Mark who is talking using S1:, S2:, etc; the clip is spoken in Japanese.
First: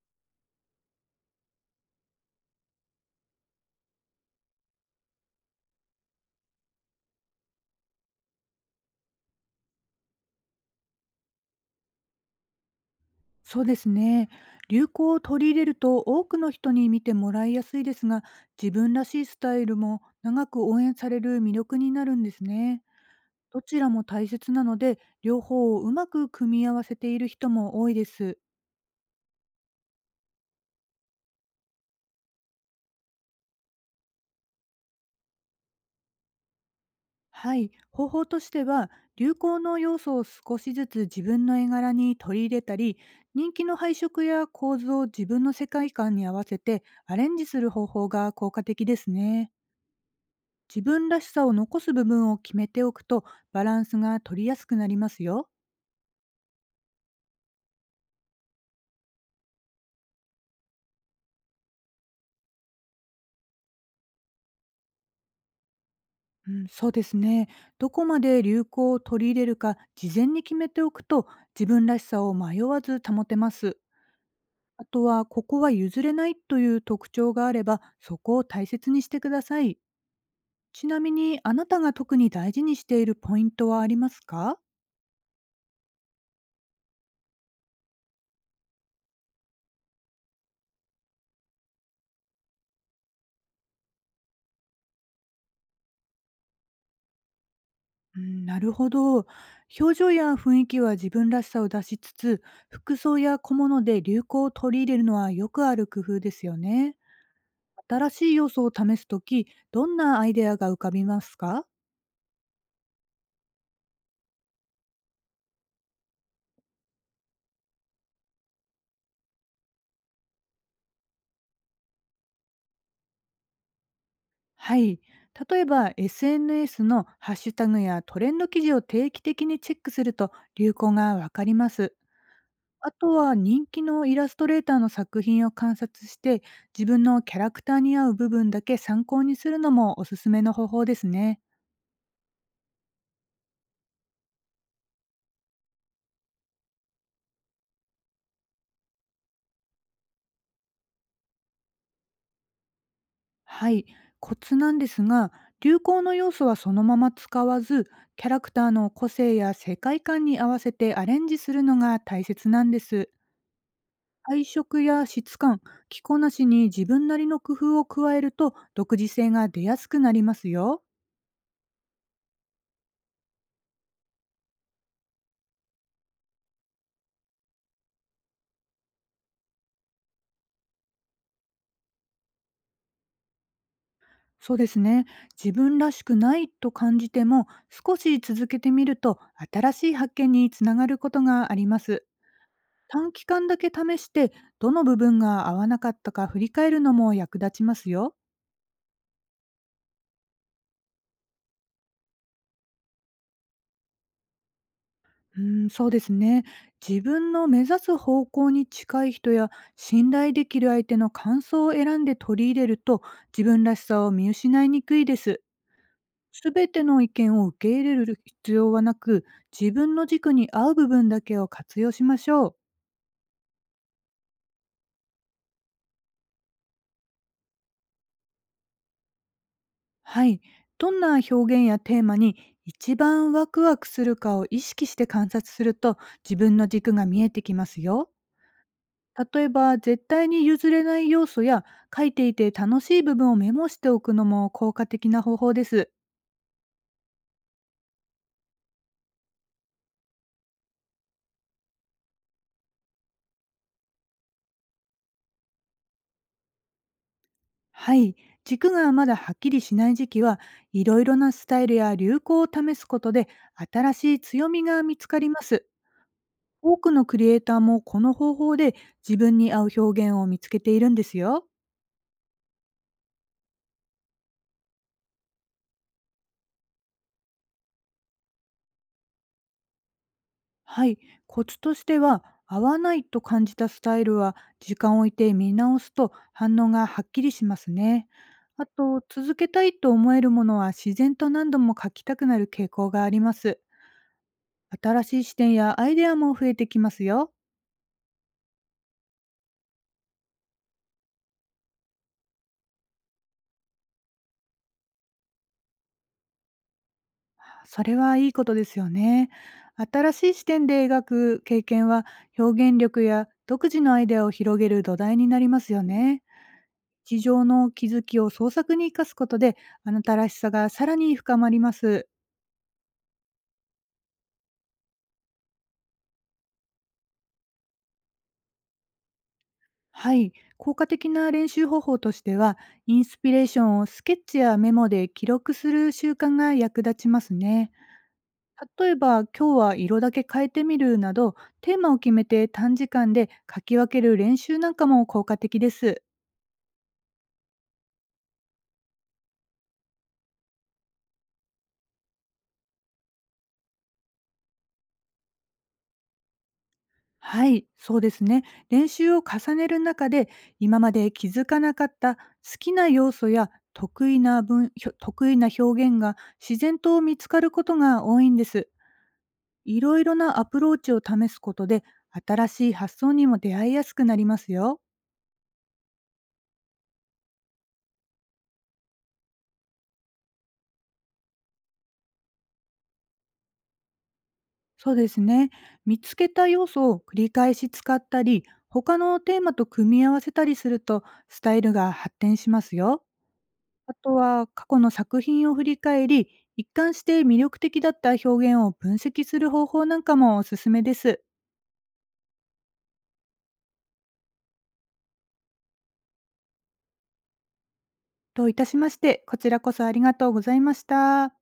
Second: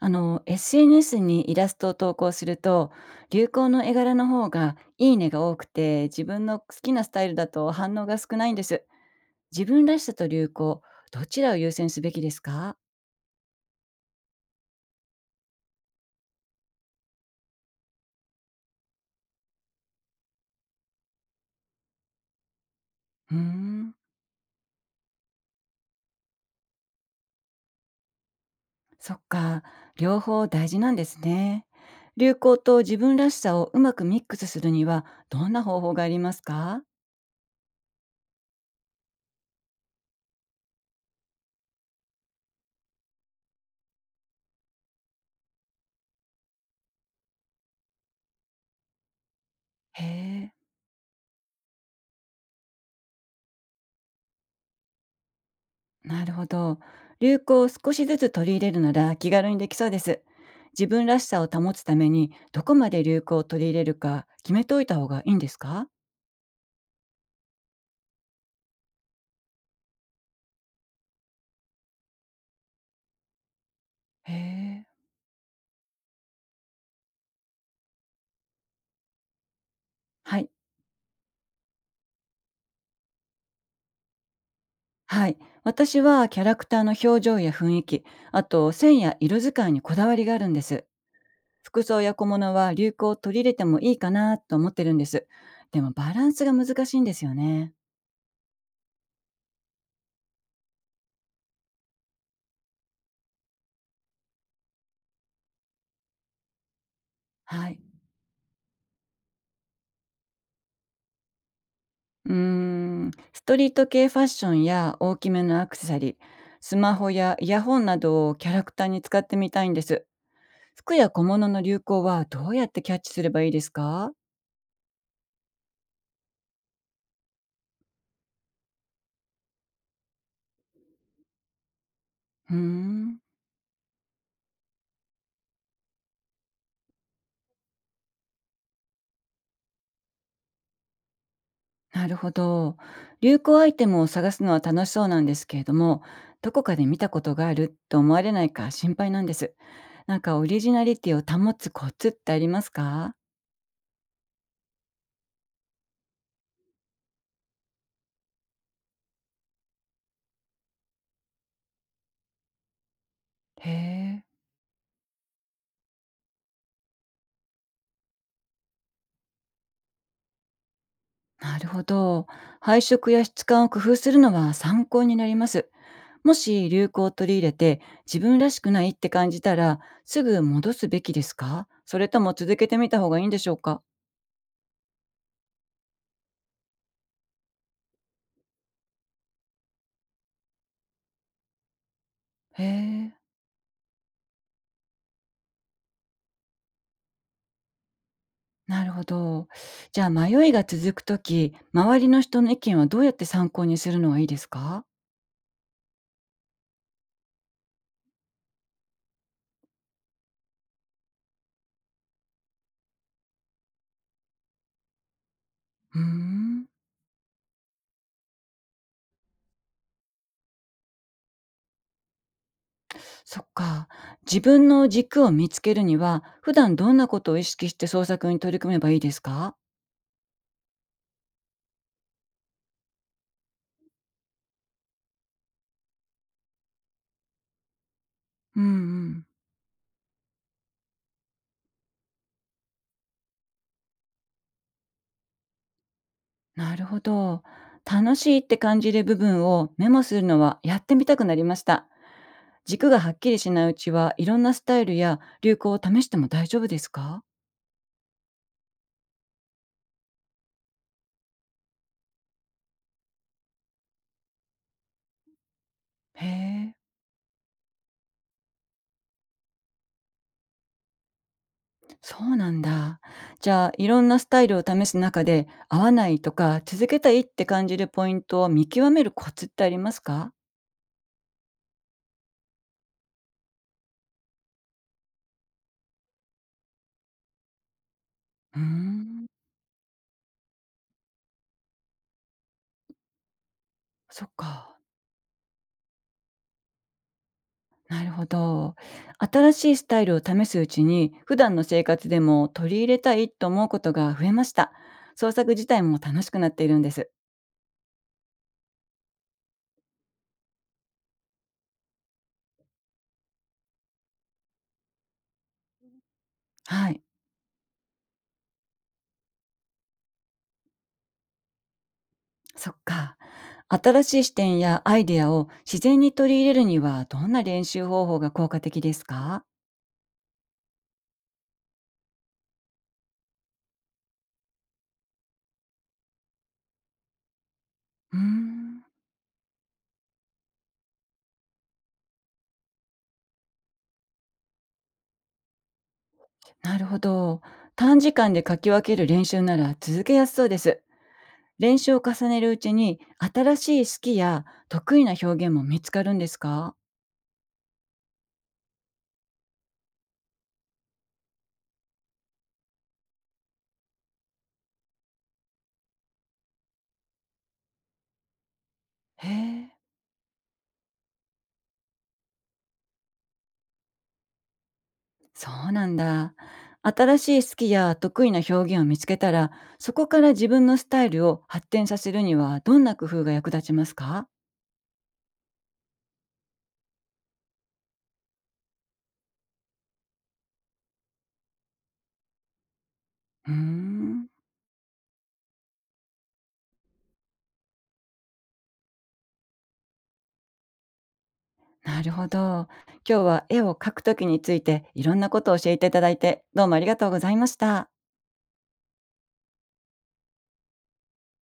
S1: SNS にイラストを投稿すると流行の絵柄の方がいいねが多くて、自分の好きなスタイルだと反応が少ないんです。自分らしさと流行、どちらを優先すべきですか？
S2: そうですね。流行を取り入れると多くの人に見てもらいやすいですが、自分らしいスタイルも長く応援される魅力になるんですね。
S1: うー
S2: どちら
S1: ん。
S2: も大切なので、両方をうまく組み合わせている人も多いです。
S1: そっか、両方大事なんですね。流行と自分らしさをうまくミックスするにはどんな方法がありますか？
S2: はい、方法としては、流行の要素を少しずつ自分の絵柄に取り入れたり、人気の配色や構図を自分の世界観に合わせてアレンジする方法が効果的ですね。
S1: へえ。
S2: 自分らしさを残す部分を決めておくと、バランスが取りやすくなりますよ。
S1: なるほど。流行を少しずつ取り入れるなら気軽にできそうです。自分らしさを保つためにどこまで流行を取り入れるか決めといた方がいいんですか？
S2: うん、そうですね。どこまで流行を取り入れるか事前に決めておくと、自分らしさを迷わず保てます。
S1: へ
S2: あ
S1: え。
S2: とは、ここは譲れないという特徴があれば、そこを大切にしてください。
S1: はい。
S2: ちなみに、あなたが特に大事にしているポイントはありますか？
S1: はい。私はキャラクターの表情や雰囲気、あと線や色使いにこだわりがあるんです。服装や小物は流行を取り入れてもいいかなと思ってるんです。でもバランスが難しいんですよね。
S2: うん、なるほど。表情や雰囲気は自分らしさを出しつつ、服装や小物で流行を取り入れるのはよくある工夫ですよね。
S1: はい。
S2: 新しい要素を試すとき、どんなアイデアが浮かびますか？
S1: うーん、ストリート系ファッションや大きめのアクセサリー、スマホやイヤホンなどをキャラクターに使ってみたいんです。服や小物の流行はどうやってキャッチすればいいですか？
S2: はい。例えば SNS のハッシュタグやトレンド記事を定期的にチェックすると流行がわかります。
S1: うー
S2: あと
S1: ん、
S2: は人気のイラストレーターの作品を観察して、自分のキャラクターに合う部分だけ参考にするのもおすすめの方法ですね。
S1: なるほど。流行アイテムを探すのは楽しそうなんですけれども、どこかで見たことがあると思われないか心配なんです。なんかオリジナリティを保つコツってありますか？
S2: はい、コツなんですが、流行の要素はそのまま使わず、キャラクターの個性や世界観に合わせてアレンジするのが大切なんです。
S1: へえ。
S2: 配色や質感、着こなしに自分なりの工夫を加えると独自性が出やすくなりますよ。
S1: なるほど。配色や質感を工夫するのは参考になります。もし流行を取り入れて自分らしくないって感じたらすぐ戻すべきですか、それとも続けてみた方がいいんでしょうか？
S2: そうですね。自分らしくないと感じても、少し続けてみると新しい発見につながることがあります。
S1: へ
S2: 短
S1: え、
S2: 期間だけ試して、どの部分が合わなかったか振り返るのも役立ちますよ。
S1: なるほど。じゃあ迷いが続くとき、周りの人の意見はどうやって参考にするのがいいですか？
S2: うん、そうですね。自分の目指す方向に近い人や信頼できる相手の感想を選んで取り入れると、自分らしさを見失いにくいです。
S1: うー
S2: す
S1: ん、
S2: べての意見を受け入れる必要はなく、自分の軸に合う部分だけを活用しましょう。
S1: そっか。自分の軸を見つけるには普段どんなことを意識して創作に取り組めばいいですか？
S2: はい。どんな表現やテーマに一番ワクワクするかを意識して観察すると、自分の軸が見えてきますよ。
S1: うんうん。
S2: 例えば絶対に譲れない要素や書いていて楽しい部分をメモしておくのも効果的な方法です。
S1: なるほど。楽しいって感じる部分をメモするのはやってみたくなりました。軸がはっきりしないうちはいろんなスタイルや流行を試しても大丈夫ですか？
S2: はい。軸がまだはっきりしない時期は、いろいろなスタイルや流行を試すことで新しい強みが見つかります。
S1: へえ、
S2: 多くのクリエイターもこの方法で自分に合う表現を見つけているんですよ。
S1: そうなんだ。じゃあいろんなスタイルを試す中で合わないとか続けたいって感じるポイントを見極めるコツってありますか？
S2: はい、コツとしては、合わないと感じたスタイルは時間を置いて見直すと反応がはっきりしますね。
S1: うー
S2: あと、
S1: ん、
S2: 続けたいと思えるものは自然と何度も書きたくなる傾向があります。
S1: そっか。
S2: 新しい視点やアイデアも増えてきますよ。
S1: なるほど。新しいスタイルを試すうちに、普段の生活でも取り入れたいと思うことが増えました。創作自体も楽しくなっているんです。
S2: それはいいことですよね。新しい視点で描く経験は表現力や独自のアイデアを広げる土台になりますよね。
S1: はい。
S2: 日常の気づきを創作に生かすことで、あなたらしさがさらに深まります。
S1: そっか。新しい視点やアイデアを自然に取り入れるには、どんな練習方法が効果的ですか？
S2: はい、効果的な練習方法としては、インスピレーションをスケッチやメモで記録する習慣が役立ちますね。
S1: うーん。
S2: 例えば、今日は色だけ変えてみるなど、テーマを決めて短時間で書き分ける練習なんかも効果的です。
S1: なるほど。短時間で書き分ける練習なら続けやすそうです。練習を重ねるうちに、新しい好きや得意な表現も見つかるんですか？
S2: はい、そうですね。練習を重ねる中で、今まで気づかなかった好きな要素や得意な分ひょ得意な表現が自然と見つかることが多いんです。
S1: へえ。
S2: いろいろなアプローチを試すことで、新しい発想にも出会いやすくなりますよ。
S1: そうなんだ。新しい好きや得意な表現を見つけたら、そこから自分のスタイルを発展させるにはどんな工夫が役立ちますか？
S2: そうですね。見つけた要素を繰り返し使ったり、他のテーマと組み合わせたりすると、スタイルが発展しますよ。
S1: うー
S2: あと
S1: ん、
S2: は過去の作品を振り返り、一貫して魅力的だった表現を分析する方法なんかもおすすめです。
S1: なるほど。今日は絵を描くときについていろんなことを教えていただいて、どうもありがとうございました。
S2: といたしまして、こちらこそありがとうございました。